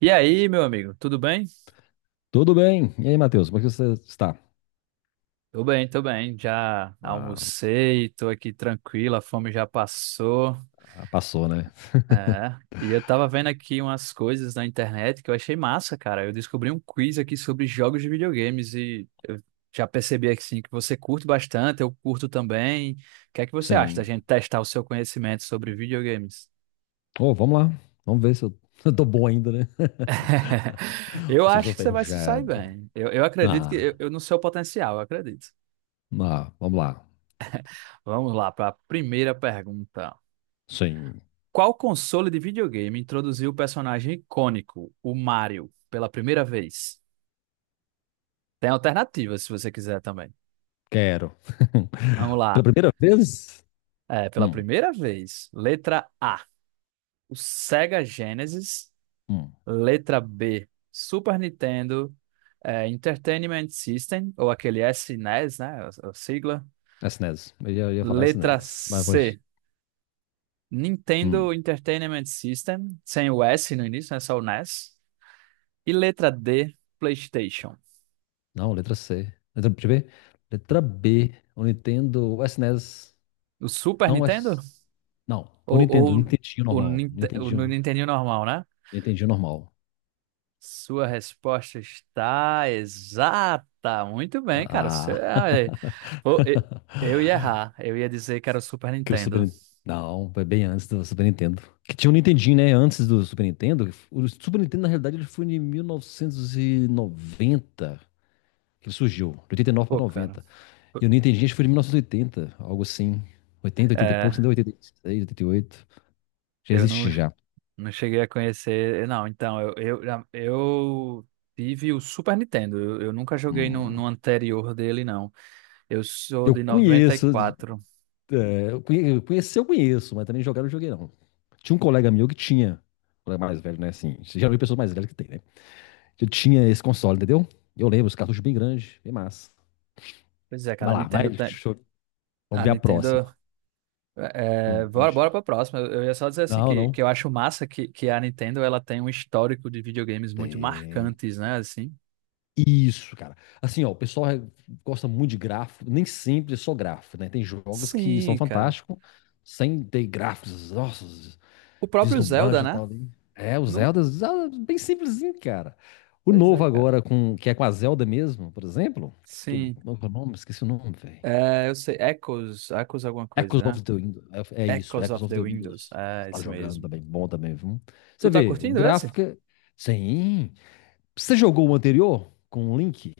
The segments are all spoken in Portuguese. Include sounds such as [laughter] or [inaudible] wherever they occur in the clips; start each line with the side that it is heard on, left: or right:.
right: E aí, meu amigo, tudo bem?
left: Tudo bem? E aí, Matheus, como é que você está?
right: Tô bem, tô bem. Já
left: Ah,
right: almocei, tô aqui tranquilo, a fome já passou.
left: ah, passou, né? [laughs]
right: É. E eu tava vendo aqui umas coisas na internet que eu achei massa, cara. Eu descobri um quiz aqui sobre jogos de videogames e eu já percebi aqui sim, que você curte bastante, eu curto também. O que é que você acha da
left: Sim.
right: gente testar o seu conhecimento sobre videogames?
left: Oh, vamos lá. Vamos ver se eu, [laughs] eu tô bom ainda, né? [laughs]
right: [laughs] Eu
left: Ou se eu
right: acho
left: estou
right: que você vai se sair
left: ferrujado.
right: bem. Eu acredito que eu,
left: Ah,
right: eu no seu potencial, eu acredito.
left: ah, vamos lá.
right: Vamos lá para a primeira pergunta.
left: Sim,
right: Qual console de videogame introduziu o personagem icônico, o Mario, pela primeira vez? Tem alternativas se você quiser também.
left: quero.
right: Vamos
left: [laughs] Pela
right: lá.
left: primeira vez?
right: É, pela
left: Hum,
right: primeira vez, letra A, o Sega Genesis.
left: hum.
right: Letra B, Super Nintendo, é, Entertainment System, ou aquele SNES, né? A sigla.
left: SNES. Eu ia falar
right: Letra
left: SNES, mas pode.
right: C, Nintendo
left: Hum.
right: Entertainment System, sem o S no início, né? Só o NES. E S. E letra D, PlayStation.
left: Não, letra C. Letra, deixa eu ver. Letra B. O Nintendo. O SNES.
right: O Super
left: Não, o
right: Nintendo?
left: S. Não, por
right: Ou
left: Nintendo. Nintendinho
right: o,
left: normal.
right: Ninte- o no
left: Nintendinho.
right: Nintendinho normal, né?
left: Entendi normal.
right: Sua resposta está exata. Muito bem, cara. Você-
left: Ah.
right: ah, é, pô, e- eu
left: [laughs]
right: ia errar. Eu ia dizer que era o Super
left: Que o Super.
right: Nintendo.
left: Não, foi bem antes do Super Nintendo. Que tinha o Nintendinho, né? Antes do Super Nintendo. O Super Nintendo, na realidade, ele foi em 1990 que ele surgiu. De 89
right: Pô,
left: para
right: cara.
left: 90. E o Nintendinho acho que foi de 1980 algo assim. Oitenta, 80 e pouco,
right: É,
left: entendeu? 86, 88. Já
right: eu não,
left: existe já.
right: não cheguei a conhecer. Não, então, eu tive o Super Nintendo. Eu nunca joguei no
left: Hum.
right: anterior dele, não. Eu sou
left: Eu
right: de noventa e
left: conheço,
right: quatro.
left: é, conhecer eu conheço, mas também jogar eu não joguei não. Tinha um colega meu que tinha, um colega mais velho, né? Assim, geralmente pessoas mais velhas que tem, né? Que tinha esse console, entendeu? Eu lembro, os cartuchos bem grandes, bem massa.
right: Pois é, cara,
left: Vai
right: a
left: lá, vai,
right: Nintendo tem.
left: vamos
right: A
left: ver a próxima.
right: Nintendo. É, é,
left: Pode.
right: bora, bora pra próxima. Eu ia só dizer assim
left: Não,
right: que
left: não.
right: eu acho massa que a Nintendo ela tem um histórico de videogames muito
left: Tem.
right: marcantes, né? Assim.
left: Isso, cara. Assim, ó, o pessoal gosta muito de gráfico, nem sempre é só gráfico, né? Tem jogos que são
right: Sim, cara.
left: fantásticos, sem ter gráficos, nossa,
right: O próprio Zelda,
left: vislumbrante e
right: né?
left: tal, né? É, o
right: Não?
left: Zelda, Zelda é bem simplesinho, cara. O
right: Pois é,
left: novo
right: cara.
left: agora, que é com a Zelda mesmo, por exemplo,
right: Sim.
left: qual que é o nome, esqueci o nome, velho.
right: É, eu sei. Echoes, Echoes alguma
left: Echoes
right: coisa, né?
left: of the Windows, é isso,
right: Echoes
left: Echoes
right: of
left: of
right: the
left: the
right: Windows.
left: Windows. Você
right: É,
left: tá
right: esse
left: jogando
right: mesmo.
left: também, bom também, viu? Você
right: Tu tá
left: vê, o
right: curtindo esse?
left: gráfico, sim. Você jogou o anterior com o Link?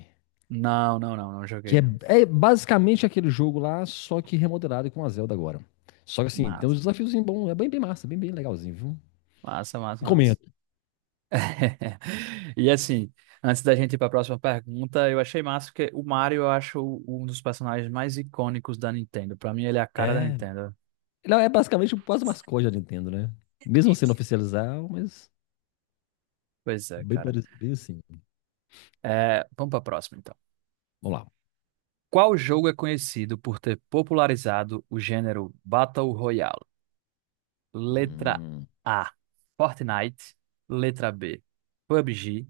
right: Não, não, não. Não joguei,
left: Que é,
right: não.
left: é basicamente aquele jogo lá, só que remodelado e com a Zelda agora. Só que assim, tem uns
right: Massa,
left: desafios bons, é bem, bem massa, bem, bem legalzinho, viu?
right: massa, massa, massa.
left: Recomendo.
right: [laughs] E assim, antes da gente ir para a próxima pergunta, eu achei massa que o Mario eu acho um dos personagens mais icônicos da Nintendo. Para mim, ele é a cara da
left: É.
right: Nintendo.
left: Ele é basicamente quase o mascote da Nintendo, né? Mesmo sendo oficializado, mas
right: Pois é,
left: bem,
right: cara.
left: bem assim.
right: É, vamos para a próxima, então.
left: Vamos lá.
right: Qual jogo é conhecido por ter popularizado o gênero Battle Royale? Letra
left: Hum,
right: A, Fortnite. Letra B, PUBG.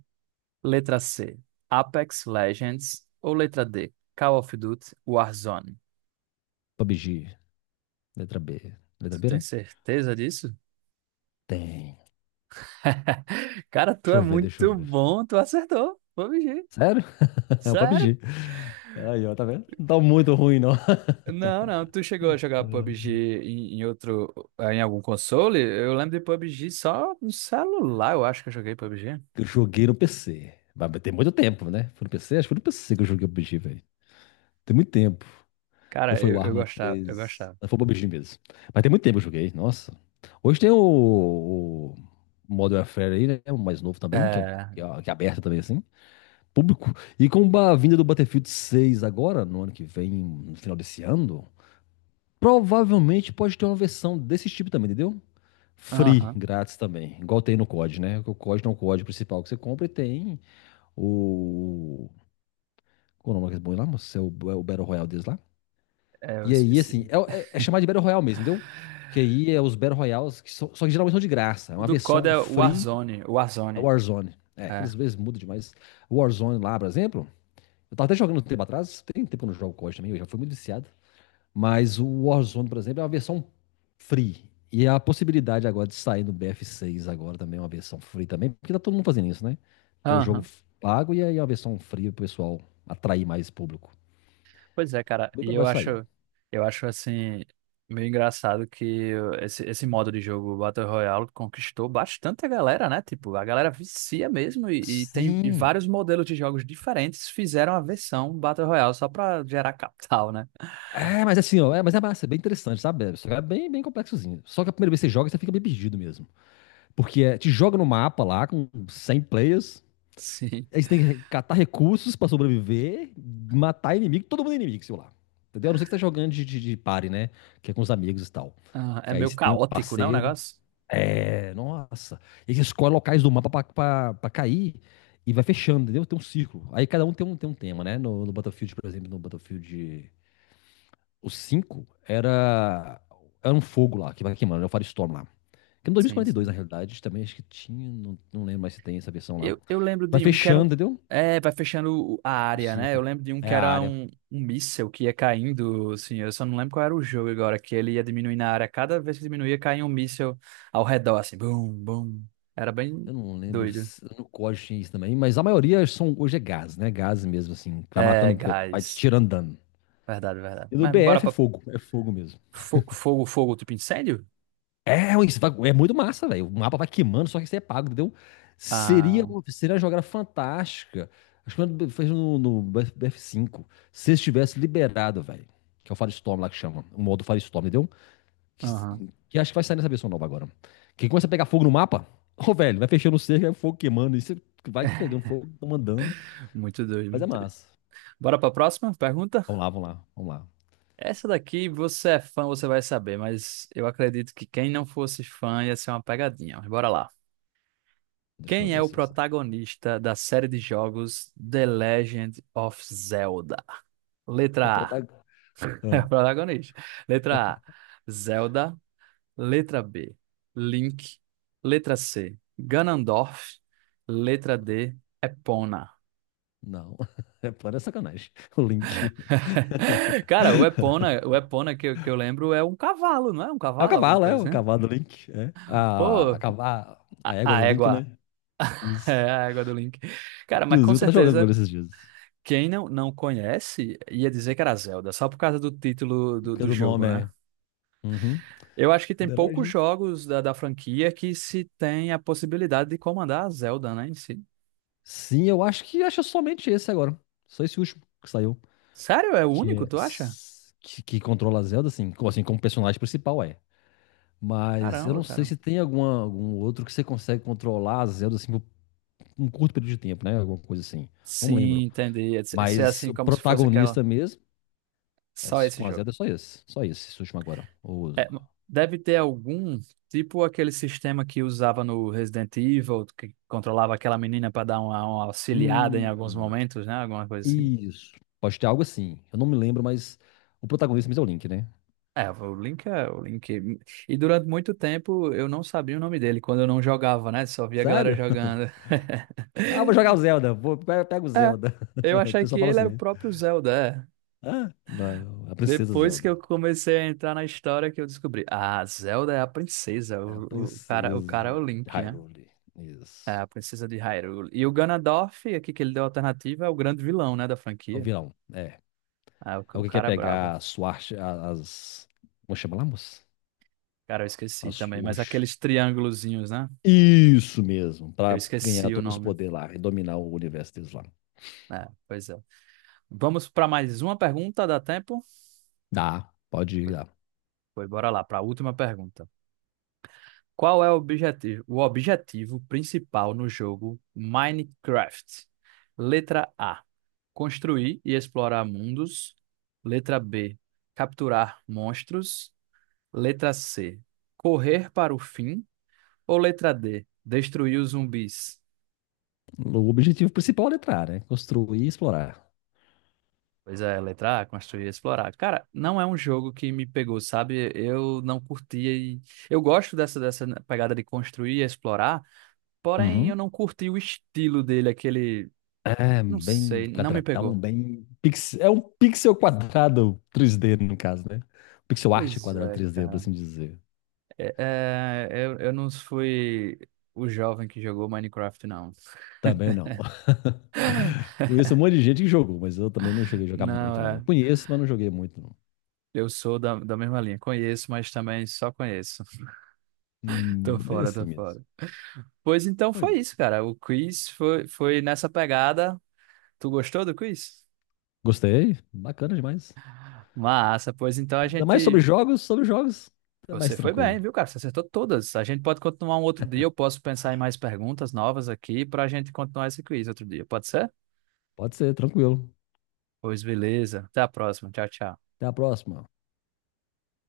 right: Letra C, Apex Legends. Ou letra D, Call of Duty Warzone.
left: PUBG, letra B. Letra
right: Tu
left: B,
right: tem
left: né?
right: certeza disso?
left: Tem.
right: [laughs] Cara, tu
left: Deixa
right: é
left: eu ver, deixa eu
right: muito
left: ver.
right: bom, tu acertou. PUBG.
left: Sério? [laughs] É o
right: Sério?
left: PUBG. Aí, ó, tá vendo? Não tá muito ruim, não. [laughs]
right: Não, não, tu chegou a jogar PUBG em outro, em algum console? Eu lembro de PUBG só no celular, eu acho que eu joguei PUBG.
left: Eu joguei no PC. Mas tem muito tempo, né? Foi no PC? Acho que foi no PC que eu joguei o PUBG, velho. Tem muito tempo. Ou
right: Cara,
left: foi o
right: eu
left: Arma
right: gostava, eu
left: três?
right: gostava.
left: Não, foi o PUBG mesmo. Mas tem muito tempo que eu joguei. Nossa. Hoje tem o Modern Warfare aí, né? O mais novo também, que é, um-
right: É,
left: que é aberto também, assim. Público. E com a vinda do Battlefield 6 agora, no ano que vem, no final desse ano, provavelmente pode ter uma versão desse tipo também, entendeu? Free,
right: aham,
left: grátis também. Igual tem no COD, né? O COD não é o código principal que você compra e tem o. Qual é o nome que eles põem lá, moço? É o Battle Royale deles lá?
right: é, eu
left: E aí,
right: esqueci.
left: assim, é chamado de Battle Royale mesmo, entendeu? Que aí é os Battle Royales, que são, só que geralmente são de graça. É
right: O
left: uma
right: do COD
left: versão
right: é
left: free,
right: Warzone,
left: é
right: Warzone,
left: Warzone. É,
right: é.
left: aquelas vezes muda demais. Warzone lá, por exemplo, eu tava até jogando um tempo atrás, tem tempo que eu não jogo COD também, eu já fui muito viciado. Mas o Warzone, por exemplo, é uma versão free. E a possibilidade agora de sair no BF6 agora também é uma versão free também, porque tá todo mundo fazendo isso, né? Tem o jogo
right: Aham.
left: pago e aí a versão free pro pessoal atrair mais público.
right: Pois é, cara,
left: Bem
right: e eu
left: provável de sair.
right: acho, eu acho assim, meio engraçado que esse modo de jogo Battle Royale conquistou bastante a galera, né? Tipo, a galera vicia mesmo e tem
left: Sim,
right: vários modelos de jogos diferentes fizeram a versão Battle Royale só pra gerar [laughs] capital, né?
left: é, mas assim, ó, é, mas é massa, é bem interessante, sabe? Só que é bem, bem complexozinho. Só que a primeira vez que você joga, você fica bem perdido mesmo. Porque é, te joga no mapa lá com 100 players,
right: Sim.
left: aí você tem que catar recursos pra sobreviver, matar inimigo, todo mundo é inimigo, sei lá. Entendeu? A não ser que você tá jogando de party, né? Que é com os amigos e tal.
right: Ah, é
left: Que aí
right: meio
left: você tem um
right: caótico, né, o
left: parceiro.
right: negócio?
left: É, nossa. E você escolhe locais do mapa pra cair e vai fechando, entendeu? Tem um círculo. Aí cada um tem um, tema, né? No Battlefield, por exemplo, no Battlefield o 5 era um fogo lá, que vai queimando, é o Firestorm lá. Que no dois mil e
right: Sim,
left: quarenta e dois
right: sim.
left: na realidade, também acho que tinha, não, não lembro mais se tem essa versão lá.
right: Eu lembro
left: Vai
right: de um que era um.
left: fechando, entendeu?
right: É, vai fechando a
left: O
right: área, né? Eu
left: círculo.
right: lembro de um que
left: É a
right: era
left: área.
right: um míssel que ia caindo, assim. Eu só não lembro qual era o jogo agora, que ele ia diminuindo a área. Cada vez que diminuía, caía um míssel ao redor, assim. Bum, bum. Era bem
left: Eu não lembro,
right: doido.
left: no código tinha isso também, mas a maioria são, hoje é gás, né? Gás mesmo, assim, que vai
right: É,
left: matando, vai te
right: gás.
left: tirando dano.
right: Verdade, verdade.
left: E no
right: Mas bora
left: BF
right: pra
left: é fogo mesmo.
right: fogo, fogo, tipo incêndio?
left: É, isso é muito massa, velho. O mapa vai queimando, só que isso é pago, entendeu? Seria,
right: Ah,
left: seria uma jogada fantástica. Acho que quando fez no BF cinco, se estivesse liberado, velho. Que é o Firestorm lá que chama. O modo Firestorm, entendeu? Que,
right: aham.
left: que acho que vai sair nessa versão nova agora. Que começa a pegar fogo no mapa. Ô, velho, vai fechando o cerco, aí o fogo queimando. E você vai pegando fogo, mandando.
right: Muito doido,
left: Mas é
right: muito doido.
left: massa.
right: Bora pra próxima pergunta?
left: Vamos lá, vamos lá, vamos lá.
right: Essa daqui, você é fã, você vai saber, mas eu acredito que quem não fosse fã ia ser uma pegadinha. Mas bora lá.
left: Deixa eu
right: Quem é
left: ver
right: o
left: se eu sei.
right: protagonista da série de jogos The Legend of Zelda?
left: O
right: Letra A.
left: protagonista.
right: [laughs] É o protagonista. Letra A. Zelda. Letra B. Link. Letra C. Ganondorf. Letra D. Epona.
left: Não, [laughs] é para sacanagem. O Link. [laughs]
right: [laughs] Cara, o Epona que, que eu lembro é um cavalo, não é? Um cavalo, alguma
left: É
right: coisa
left: o
right: assim?
left: cavalo do Link. É. A, a,
right: Pô,
left: cava- a
right: a,
left: égua
right: a
left: do Link,
right: égua.
left: né?
right: [laughs]
left: Isso.
right: É a égua do Link. Cara, mas com
left: Inclusive, eu tava jogando com ele
right: certeza.
left: esses dias.
right: Quem não, não conhece ia dizer que era Zelda, só por causa do título do,
left: Porque
right: do
left: do
right: jogo,
left: nome
right: né?
left: é. Uhum.
right: Eu acho que tem
left: The
right: poucos
left: Legend.
right: jogos da franquia que se tem a possibilidade de comandar a Zelda, né, em si.
left: Sim, eu acho que acho somente esse agora. Só esse último que saiu.
right: Sério? É o
left: Que,
right: único,
left: é,
right: tu acha?
left: s- que controla a Zelda, assim, assim, como personagem principal é. Mas eu
right: Caramba,
left: não sei
right: cara.
left: se tem alguma, algum outro que você consegue controlar a Zelda assim, por um curto período de tempo, né? Alguma coisa assim. Não
right: Sim,
left: lembro.
right: entendi. Esse é
left: Mas
right: assim
left: o
right: como se fosse aquela.
left: protagonista mesmo, é,
right: Só esse
left: com a
right: jogo.
left: Zelda, é só esse. Só esse, esse último agora.
right: É, deve ter algum, tipo aquele sistema que usava no Resident Evil, que controlava aquela menina para dar uma auxiliada em alguns
left: Hum,
right: momentos, né? Alguma coisa assim.
left: isso. Pode ter algo assim. Eu não me lembro, mas o protagonista mesmo é o Link, né?
right: É, o Link é o Link. E durante muito tempo eu não sabia o nome dele quando eu não jogava, né? Só via a galera
left: Sério? [laughs]
right: jogando.
left: Ah, vou jogar o
right: [laughs]
left: Zelda. Pego o
right: É,
left: Zelda.
right: eu
left: [laughs] O
right: achei que
left: pessoal fala
right: ele era o
left: assim.
right: próprio Zelda. É.
left: Ah, não, a princesa
right: Depois que
left: Zelda.
right: eu comecei a entrar na história que eu descobri, ah, Zelda é a princesa,
left: É a
right: o cara é
left: princesa
right: o Link, né?
left: Hyrule.
right: É
left: Isso.
right: a princesa de Hyrule. E o Ganondorf, aqui que ele deu a alternativa, é o grande vilão, né, da
left: O
right: franquia.
left: vilão, é.
right: Ah, o
left: Alguém quer
right: cara é brabo.
left: pegar a Swart, as. Como chama lá, moça?
right: Cara, eu esqueci
left: As
right: também, mas
left: Sword.
right: aqueles triângulozinhos, né?
left: Isso mesmo,
right: Eu
left: para ganhar
right: esqueci o
left: todos os
right: nome.
left: poderes lá e dominar o universo deles lá.
right: É, pois é. Vamos para mais uma pergunta, dá tempo?
left: Dá, pode ir
right: Foi,
left: lá.
right: foi, bora lá, para a última pergunta. Qual é o objetivo principal no jogo Minecraft? Letra A: construir e explorar mundos. Letra B: capturar monstros. Letra C: correr para o fim. Ou letra D: destruir os zumbis?
left: O objetivo principal é entrar, né? Construir e explorar.
right: Pois é, letra A, construir e explorar. Cara, não é um jogo que me pegou, sabe? Eu não curtia e... Eu gosto dessa né, pegada de construir e explorar, porém eu
left: Uhum.
right: não curti o estilo dele, aquele...
left: É,
right: Não
left: bem
right: sei, não me
left: quadradão,
right: pegou.
left: bem. É um pixel quadrado 3D, no caso, né? Pixel art
right: Pois
left: quadrado
right: é,
left: 3D, por
right: cara.
left: assim dizer.
right: É, é, eu não fui o jovem que jogou Minecraft, não. [laughs]
left: Também não. [laughs] Conheço um monte de gente que jogou, mas eu também não cheguei a jogar
right: Não,
left: muito, não. Eu
right: é.
left: conheço, mas não joguei muito, não.
right: Eu sou da mesma linha. Conheço, mas também só conheço. [laughs] Tô
left: Mas é
right: fora,
left: assim
right: tô
left: mesmo.
right: fora. Pois então
left: Olha,
right: foi isso, cara. O quiz foi, foi nessa pegada. Tu gostou do quiz?
left: gostei, bacana demais.
right: Massa, pois então a
left: Ainda mais
right: gente.
left: sobre jogos é
right: Você
left: mais
right: foi
left: tranquilo.
right: bem, viu, cara? Você acertou todas. A gente pode continuar um outro dia. Eu posso pensar em mais perguntas novas aqui para a gente continuar esse quiz outro dia. Pode ser?
left: Pode ser, tranquilo.
right: Pois beleza. Até a próxima. Tchau, tchau.
left: Até a próxima.